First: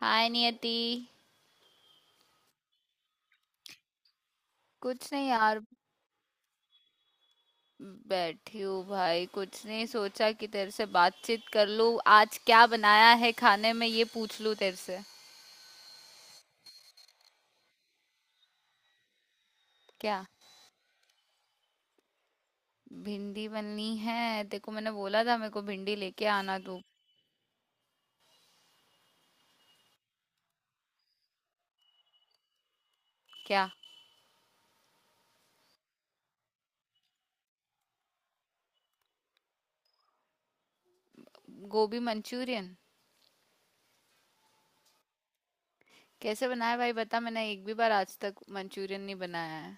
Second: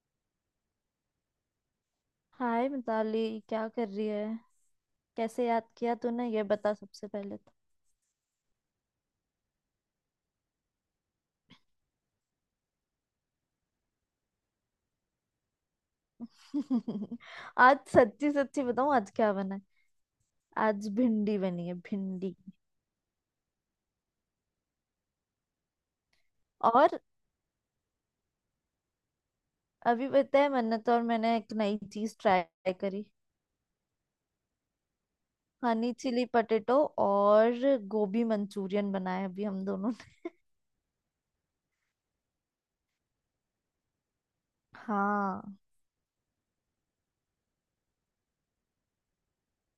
हाय Niyati. Hi Mitali. क्या कर रही है? कुछ नहीं कैसे यार। याद किया तूने ये बता सबसे पहले। बैठी हूँ भाई, कुछ नहीं, सोचा कि तेरे से बातचीत कर लूँ, आज क्या बनाया है खाने में ये पूछ लूँ तेरे से। तो आज सच्ची सच्ची बताऊं आज क्या बना है? क्या? आज भिंडी बनी है भिंडी। भिंडी बननी है, देखो मैंने बोला था मेरे को भिंडी लेके आना तू। और अभी पता है मन्नत और मैंने एक नई चीज ट्राई करी। क्या? Honey chilli potato. और गोभी मंचूरियन बनाया अभी हम दोनों ने। गोभी मंचूरियन? हाँ। कैसे बनाया भाई बता, मैंने एक भी बार आज तक मंचूरियन नहीं बनाया है।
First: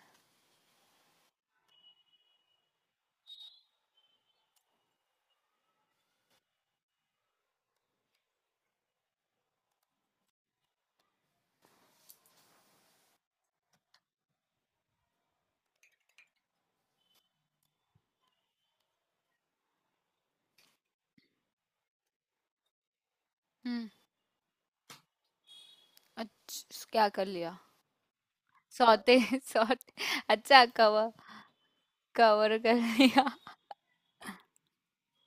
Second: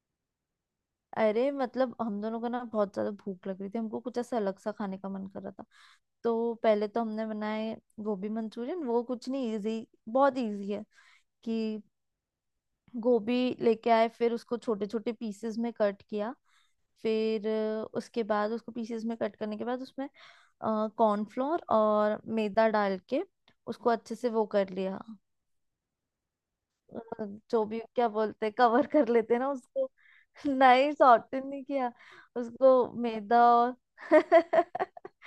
अरे मतलब हम दोनों को ना बहुत ज्यादा भूख लग रही थी। हमको कुछ ऐसा अलग सा खाने का मन कर रहा था। तो पहले तो हमने बनाए गोभी मंचूरियन। वो कुछ नहीं, इजी बहुत इजी है कि गोभी लेके आए, फिर उसको छोटे छोटे पीसेस में कट किया। फिर उसके बाद उसको पीसेस में कट करने के बाद उसमें कॉर्नफ्लोर और मैदा डाल के हम्म। उसको अच्छे से वो कर लिया। अच्छा अ, क्या कर लिया? जो भी क्या बोलते हैं, कवर कर सौते लेते हैं ना उसको। सौते। अच्छा, नहीं, कवर। सॉर्टेड नहीं किया कवर कर उसको। लिया। मैदा और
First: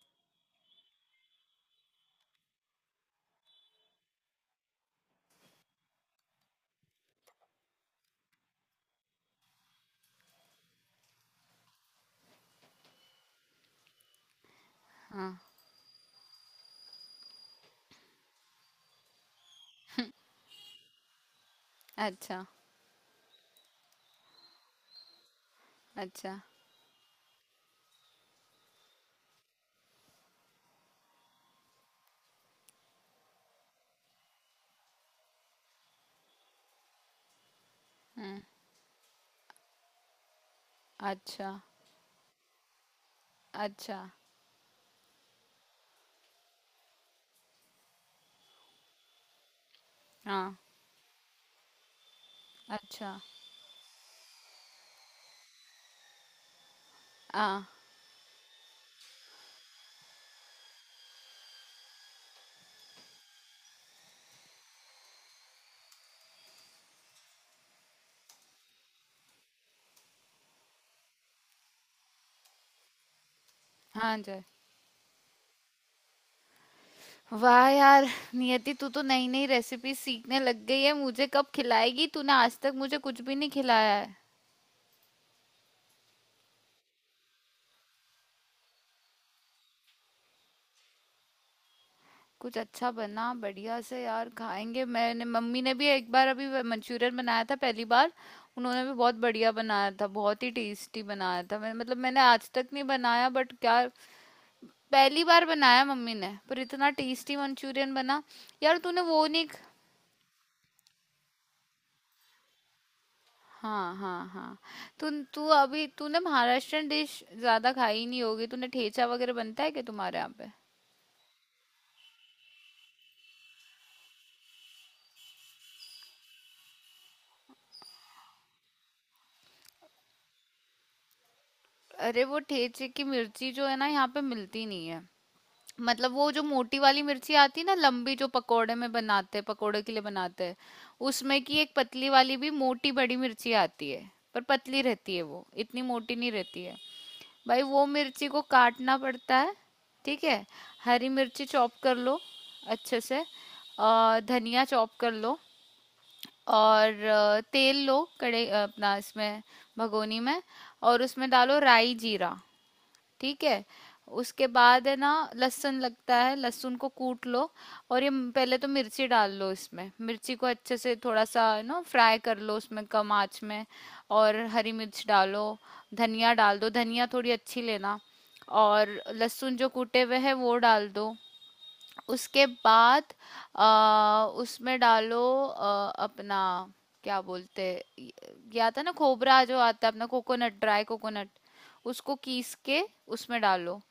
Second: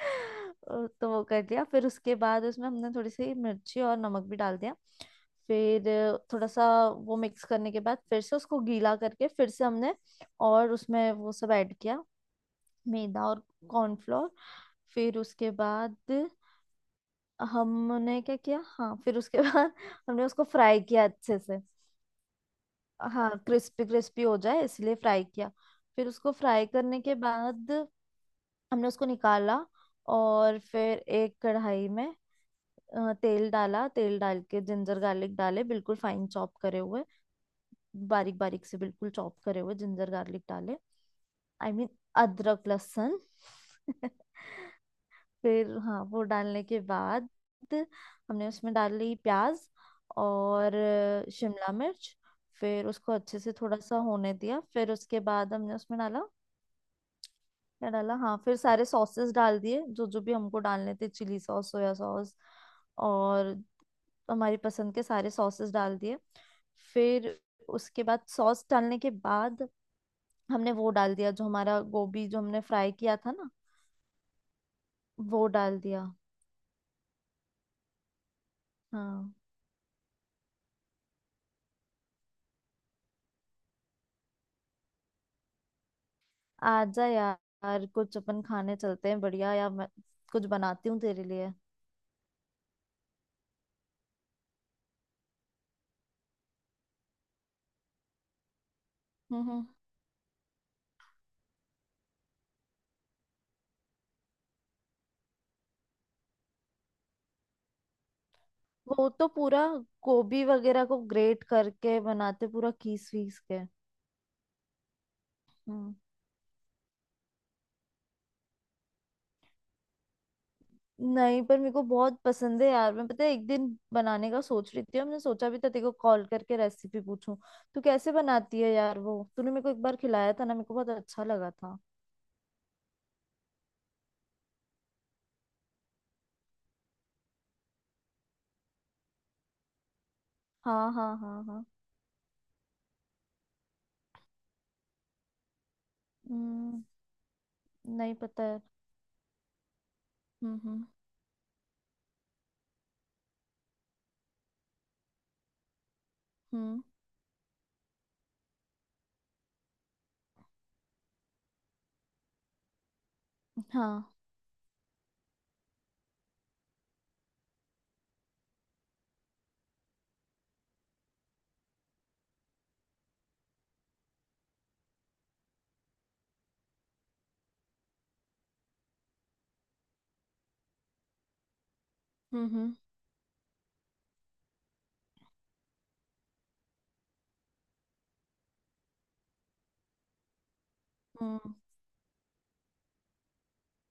और तो वो कर दिया। फिर उसके बाद उसमें हमने थोड़ी सी मिर्ची और नमक भी डाल दिया। फिर थोड़ा सा वो मिक्स करने के बाद फिर से उसको गीला करके फिर से हमने और उसमें वो सब ऐड किया। मैदा और कॉर्नफ्लोर। फिर हाँ। उसके बाद हमने क्या किया? हाँ फिर उसके बाद हमने उसको फ्राई किया अच्छे से। अच्छा। हाँ क्रिस्पी क्रिस्पी हो जाए इसलिए फ्राई किया। फिर उसको अच्छा। फ्राई करने के बाद हमने उसको निकाला और फिर एक कढ़ाई में तेल डाला। तेल डाल के जिंजर गार्लिक डाले, बिल्कुल फाइन चॉप करे हुए, बारीक हम्म। बारीक से बिल्कुल चॉप करे हुए जिंजर गार्लिक डाले। अच्छा, आई I मीन mean, अदरक लहसुन। अच्छा। फिर हाँ वो डालने के बाद हमने उसमें डाली प्याज हाँ, और शिमला मिर्च। फिर उसको अच्छा। अच्छे से थोड़ा सा होने दिया, फिर उसके बाद हमने उसमें डाला। हाँ, क्या डाला? हाँ फिर सारे सॉसेस डाल दिए जो जो भी हमको डालने थे। चिली सॉस, सोया सॉस और हमारी पसंद के सारे सॉसेस डाल दिए। फिर उसके बाद सॉस डालने के बाद हमने वो डाल दिया, जो हमारा गोभी जो हमने फ्राई किया था ना, हाँ जी। वो डाल दिया। वाह यार! नियति तू तो हाँ नई-नई रेसिपी सीखने लग गई है। मुझे कब खिलाएगी? तूने आज तक मुझे कुछ भी नहीं खिलाया है। आजा यार, कुछ अपन खाने चलते हैं बढ़िया, या मैं कुछ बनाती हूँ तेरे लिए। कुछ अच्छा बना बढ़िया से यार खाएँगे। मैंने मम्मी ने भी एक बार अभी व मंचूरियन बनाया था पहली बार। उन्होंने भी बहुत हम्म बढ़िया हम्म। बनाया था, बहुत ही टेस्टी बनाया था। मैं मतलब मैंने आज तक नहीं बनाया बट क्या। पहली बार बनाया मम्मी ने, पर इतना टेस्टी मंचूरियन बना। यार तूने वो वो तो नहीं ख पूरा गोभी वगैरह को ग्रेट करके बनाते, पूरा खीस वीस के। हाँ, हाँ, हाँ। तू तू अभी हम्म। तूने महाराष्ट्रन डिश ज्यादा खाई नहीं होगी, तूने ठेचा वगैरह बनता है क्या तुम्हारे यहाँ पे? नहीं पर मेरे को बहुत पसंद है यार। मैं, पता है, एक दिन बनाने का सोच रही थी और मैंने सोचा भी था तेरे को कॉल करके रेसिपी पूछूं तू कैसे बनाती है यार। वो तूने मेरे को एक बार खिलाया था ना, मेरे को बहुत अच्छा लगा था। अरे वो ठेचे की मिर्ची जो है ना यहाँ पे मिलती नहीं है। मतलब वो जो मोटी वाली मिर्ची आती है ना, लंबी, जो पकोड़े में बनाते हैं, पकोड़े के लिए बनाते हैं, हाँ हाँ उसमें हाँ की हाँ। एक पतली वाली भी मोटी बड़ी मिर्ची आती है, पर पतली रहती है, वो इतनी मोटी नहीं रहती है। हम्म। भाई वो नहीं, मिर्ची को पता है। काटना पड़ता है। ठीक है। हम्म। हरी मिर्ची चॉप कर लो अच्छे से। और धनिया चॉप कर लो। हम्म। और तेल लो कड़े अपना इसमें, भगोनी में। और उसमें डालो राई जीरा। ठीक है। हाँ। उसके बाद है ना, लहसुन लगता है, लहसुन को कूट लो। और ये पहले तो मिर्ची डाल लो, इसमें मिर्ची को अच्छे से थोड़ा सा ना फ्राई कर लो उसमें कम आंच में। और हरी मिर्च डालो। धनिया डाल दो, धनिया थोड़ी अच्छी लेना। और लहसुन जो कूटे हुए है वो डाल दो। उसके हम्म। बाद उसमें डालो अपना क्या बोलते, ये आता है ना खोबरा जो आता है अपना, कोकोनट, ड्राई कोकोनट। हम्म उसको कीस के उसमें डालो।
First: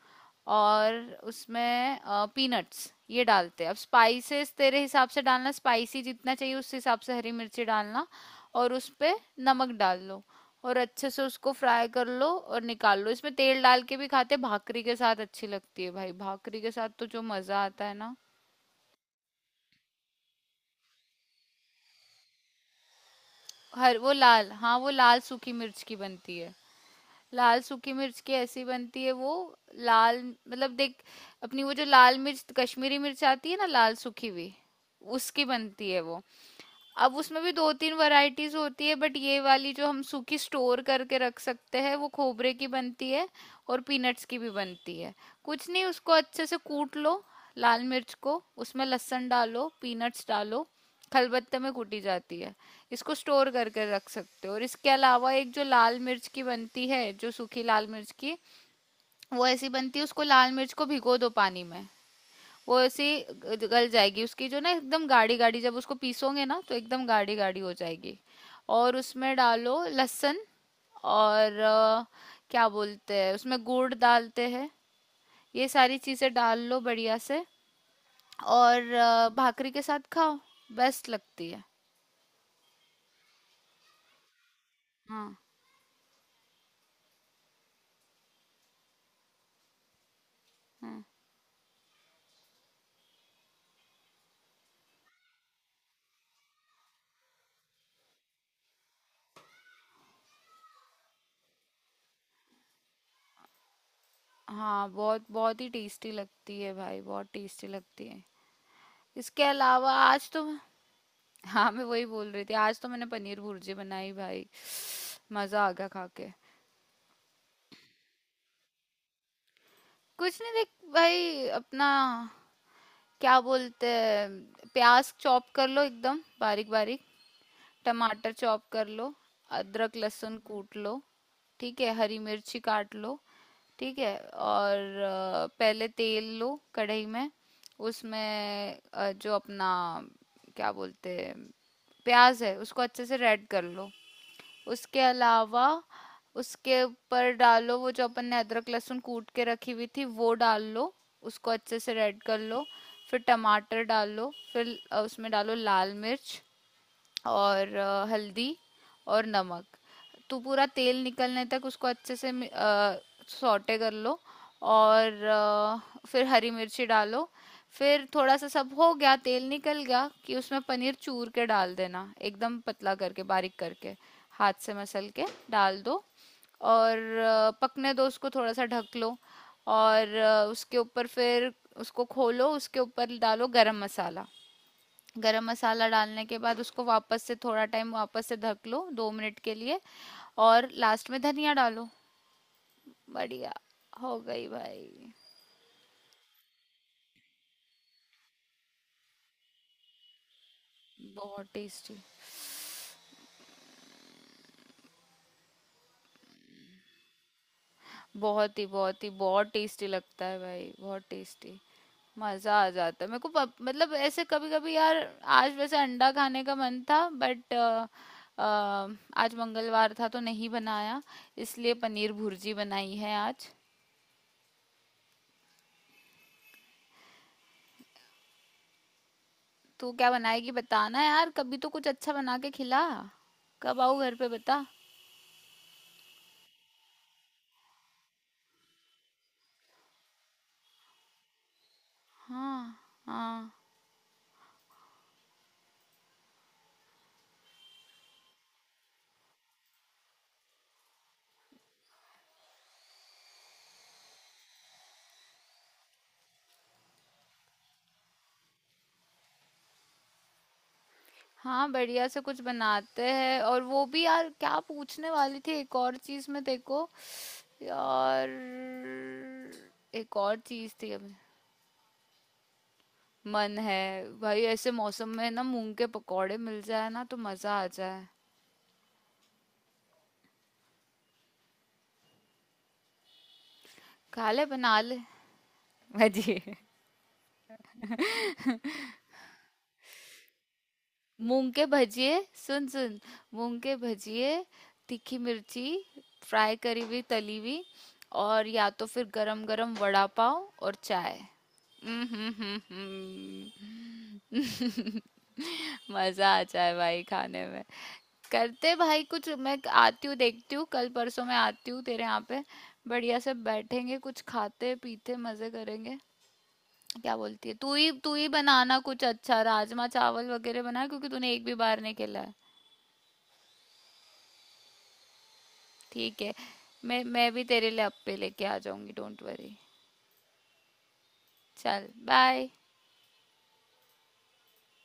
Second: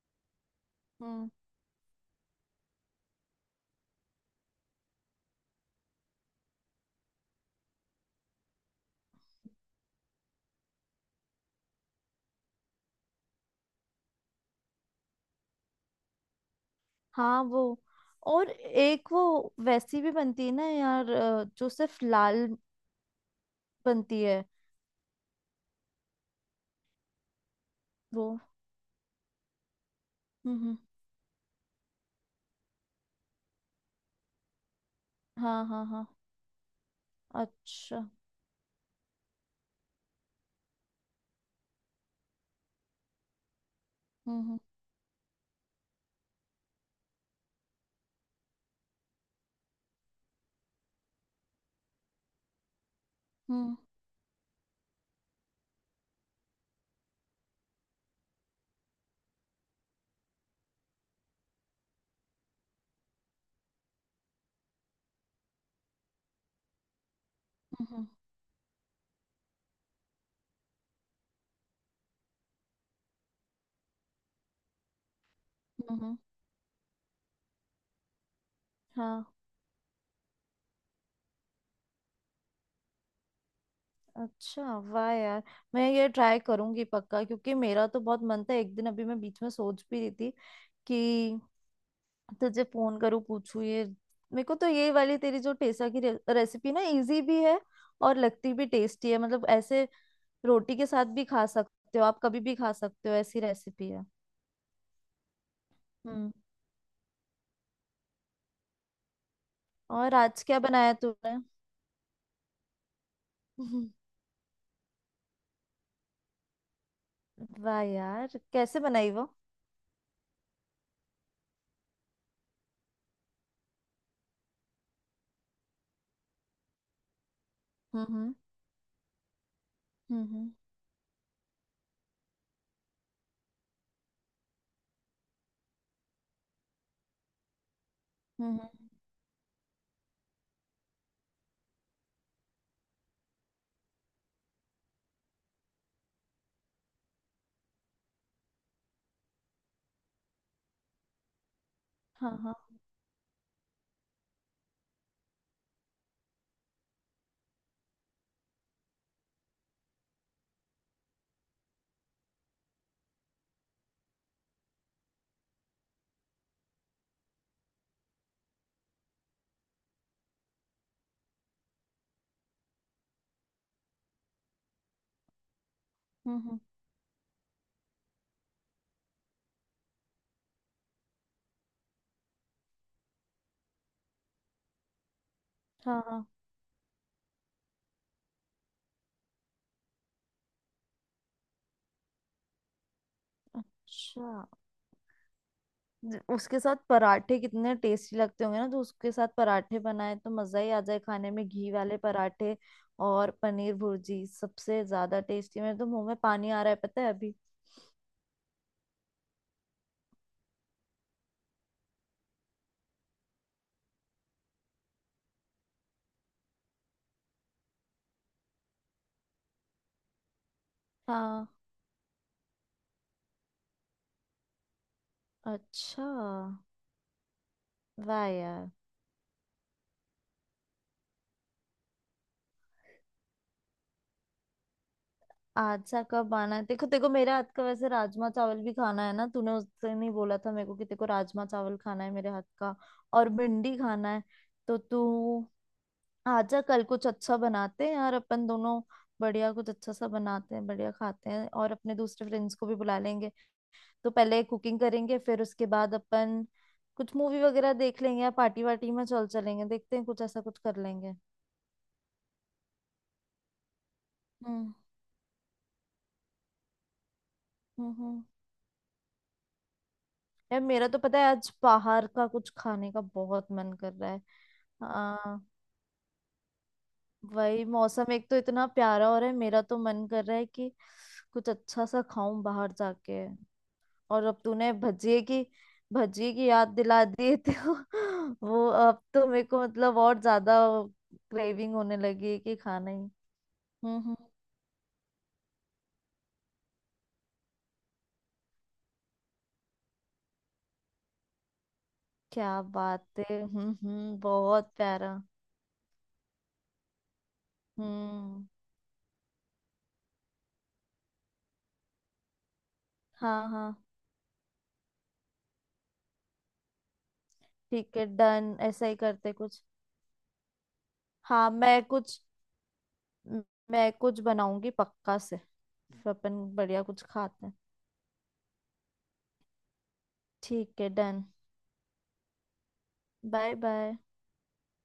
और हम्म। उसमें पीनट्स ये डालते हैं। अब स्पाइसेस तेरे हिसाब से डालना, स्पाइसी जितना चाहिए उस हिसाब से हरी मिर्ची डालना। और उस पे नमक डाल लो। और अच्छे से उसको फ्राई कर लो और निकाल लो। इसमें तेल डाल के भी खाते, भाकरी के साथ अच्छी लगती है भाई, भाकरी के साथ तो जो हाँ वो। मजा आता है ना। और एक वो वैसी भी बनती है ना यार, जो सिर्फ लाल हर वो बनती है लाल, हाँ वो लाल सूखी मिर्च की बनती है। लाल सूखी मिर्च की वो। ऐसी बनती है वो। लाल, हम्म मतलब हम्म, देख, अपनी वो जो लाल मिर्च, कश्मीरी मिर्च आती है ना लाल सूखी भी, उसकी हाँ हाँ बनती है हाँ। वो। अब उसमें भी दो तीन अच्छा। वैरायटीज होती है, बट ये वाली जो हम सूखी स्टोर करके रख सकते हैं वो खोबरे की बनती है। और पीनट्स की भी हम्म बनती है। कुछ नहीं उसको अच्छे से कूट लो, लाल मिर्च को, उसमें लहसुन डालो, पीनट्स डालो, खलबत्ते में कूटी जाती है। इसको स्टोर हम्म। करके रख सकते हो। और इसके अलावा एक जो लाल मिर्च की बनती है, जो सूखी लाल मिर्च की, वो ऐसी बनती है। उसको, लाल मिर्च को भिगो दो पानी में, वो ऐसी गल जाएगी, उसकी जो ना एकदम गाढ़ी गाढ़ी, जब उसको पीसोगे ना तो एकदम गाढ़ी गाढ़ी हो हम्म। जाएगी। और उसमें डालो लहसुन। और क्या बोलते हैं, उसमें गुड़ डालते हैं। ये सारी हम्म, हम्म। चीज़ें डाल लो बढ़िया से। और हाँ। भाकरी के साथ खाओ, बेस्ट लगती है। अच्छा, वाह हाँ, यार, मैं ये ट्राई करूंगी पक्का, क्योंकि मेरा तो बहुत मन था। एक दिन अभी मैं बीच में सोच भी रही थी हाँ, कि तुझे फोन करूँ पूछूं ये। मेरे को तो ये वाली तेरी जो टेसा की रेसिपी ना, इजी भी है और लगती भी टेस्टी है। मतलब ऐसे रोटी के साथ भी खा सकते हो, आप कभी भी खा सकते हो, ऐसी रेसिपी है। हाँ, बहुत, बहुत ही टेस्टी हम्म। लगती है भाई, बहुत टेस्टी लगती है। इसके अलावा और आज आज तो क्या बनाया तूने? हाँ मैं वही बोल रही थी, आज तो मैंने पनीर भुर्जी हम्म, बनाई भाई। मजा आ गया खा के। वाह यार कैसे बनाई वो? कुछ नहीं देख, भाई अपना क्या बोलते हैं, प्याज चॉप कर लो एकदम बारीक बारीक। टमाटर हम्म चॉप कर लो। अदरक हम्म। लहसुन कूट लो। ठीक है, हरी मिर्ची काट लो। ठीक है, और पहले तेल लो कढ़ाई में। हम्म। उसमें जो अपना क्या बोलते हैं, प्याज है उसको अच्छे से रेड कर लो। उसके अलावा उसके ऊपर डालो वो जो अपन ने अदरक लहसुन कूट के रखी हुई थी, वो डाल लो। उसको अच्छे से रेड हाँ कर हाँ। लो। फिर टमाटर डालो। फिर उसमें डालो लाल मिर्च और हल्दी और नमक। तो पूरा तेल निकलने तक उसको अच्छे से सौटे कर लो। और फिर हरी मिर्ची डालो। फिर थोड़ा सा सब हो गया, तेल निकल गया, कि उसमें पनीर चूर के डाल देना एकदम पतला करके बारीक करके, हाथ से मसल के डाल दो। हम्म हम्म, और पकने दो उसको, थोड़ा सा ढक लो। और उसके ऊपर फिर उसको खोलो, उसके ऊपर डालो गरम मसाला। गरम मसाला हाँ डालने हाँ। के बाद उसको वापस से थोड़ा टाइम वापस से ढक लो 2 मिनट के लिए। और लास्ट में धनिया डालो। बढ़िया, हो अच्छा। गई भाई। उसके साथ पराठे कितने टेस्टी लगते होंगे ना। तो उसके साथ पराठे बनाए तो मजा ही आ जाए खाने बहुत में, घी वाले टेस्टी, पराठे। और पनीर भुर्जी सबसे ज्यादा टेस्टी। मेरे तो मुंह में पानी आ रहा है, पता है, अभी। बहुत ही बहुत ही बहुत टेस्टी लगता है भाई, बहुत टेस्टी। मज़ा आ जाता है मेरे को मतलब ऐसे कभी कभी यार। आज वैसे अंडा खाने का मन था बट आज मंगलवार था तो नहीं बनाया। हाँ। इसलिए पनीर भुर्जी बनाई है आज। अच्छा, वाह यार। तू क्या बनाएगी बताना यार, कभी तो कुछ अच्छा बना के खिला। कब आऊँ घर पे बता। आज सा कब आना है, देखो देखो मेरे हाथ का वैसे राजमा चावल भी खाना है ना। तूने उस दिन ही बोला था मेरे को कि तेको राजमा चावल खाना है मेरे हाथ हाँ, का। और हाँ, भिंडी खाना है। तो तू आजा, कल कुछ अच्छा बनाते हैं यार अपन दोनों। बढ़िया कुछ अच्छा सा बनाते हैं, बढ़िया खाते हैं और अपने दूसरे फ्रेंड्स को भी बुला लेंगे। तो पहले कुकिंग करेंगे, फिर उसके बाद अपन कुछ मूवी वगैरह देख लेंगे या पार्टी वार्टी में चल चलेंगे। देखते हैं, कुछ ऐसा कुछ कर लेंगे। हाँ, बढ़िया से कुछ बनाते हैं। और वो भी यार क्या हम्म पूछने वाली थी एक और चीज़, में देखो हम्म। यार, एक और यार चीज़ मेरा थी तो, अब। पता है, आज बाहर का कुछ खाने का बहुत मन मन कर है। रहा है। भाई ऐसे मौसम में ना हाँ मूंग के पकौड़े मिल जाए ना तो मज़ा वही आ जाए। मौसम एक तो इतना प्यारा हो रहा है, मेरा तो मन कर रहा है कि कुछ अच्छा सा खाऊं बाहर जाके। और खा अब ले, तूने बना ले। भजिए भजी, की याद दिला दी तो वो अब तो मेरे को मतलब और ज्यादा मूंग के क्रेविंग होने भजिए। लगी है कि सुन खाना ही। सुन, मूंग के हम्म। भजिए, तीखी मिर्ची फ्राई करी हुई, तली हुई। और या तो फिर गरम गरम वड़ा पाव और चाय। क्या बात है, हम्म, बहुत प्यारा। मजा आ जाए भाई खाने में। हम्म। करते भाई कुछ। मैं आती हूँ देखती हूँ, कल परसों मैं आती हूँ तेरे यहाँ पे। बढ़िया से हाँ हाँ। बैठेंगे, कुछ खाते पीते मजे करेंगे। क्या बोलती है? तू ही, ठीक है तू ही डन, बनाना ऐसा ही कुछ करते अच्छा, कुछ। राजमा चावल वगैरह बना क्योंकि तूने एक हाँ भी बार मैं नहीं खेला कुछ है। म- मैं कुछ बनाऊंगी पक्का से। फिर ठीक है। अपन बढ़िया मैं कुछ मैं भी खाते हैं। तेरे लिए अप्पे लेके आ जाऊंगी, डोंट वरी। ठीक है डन। चल, बाय। Bye bye.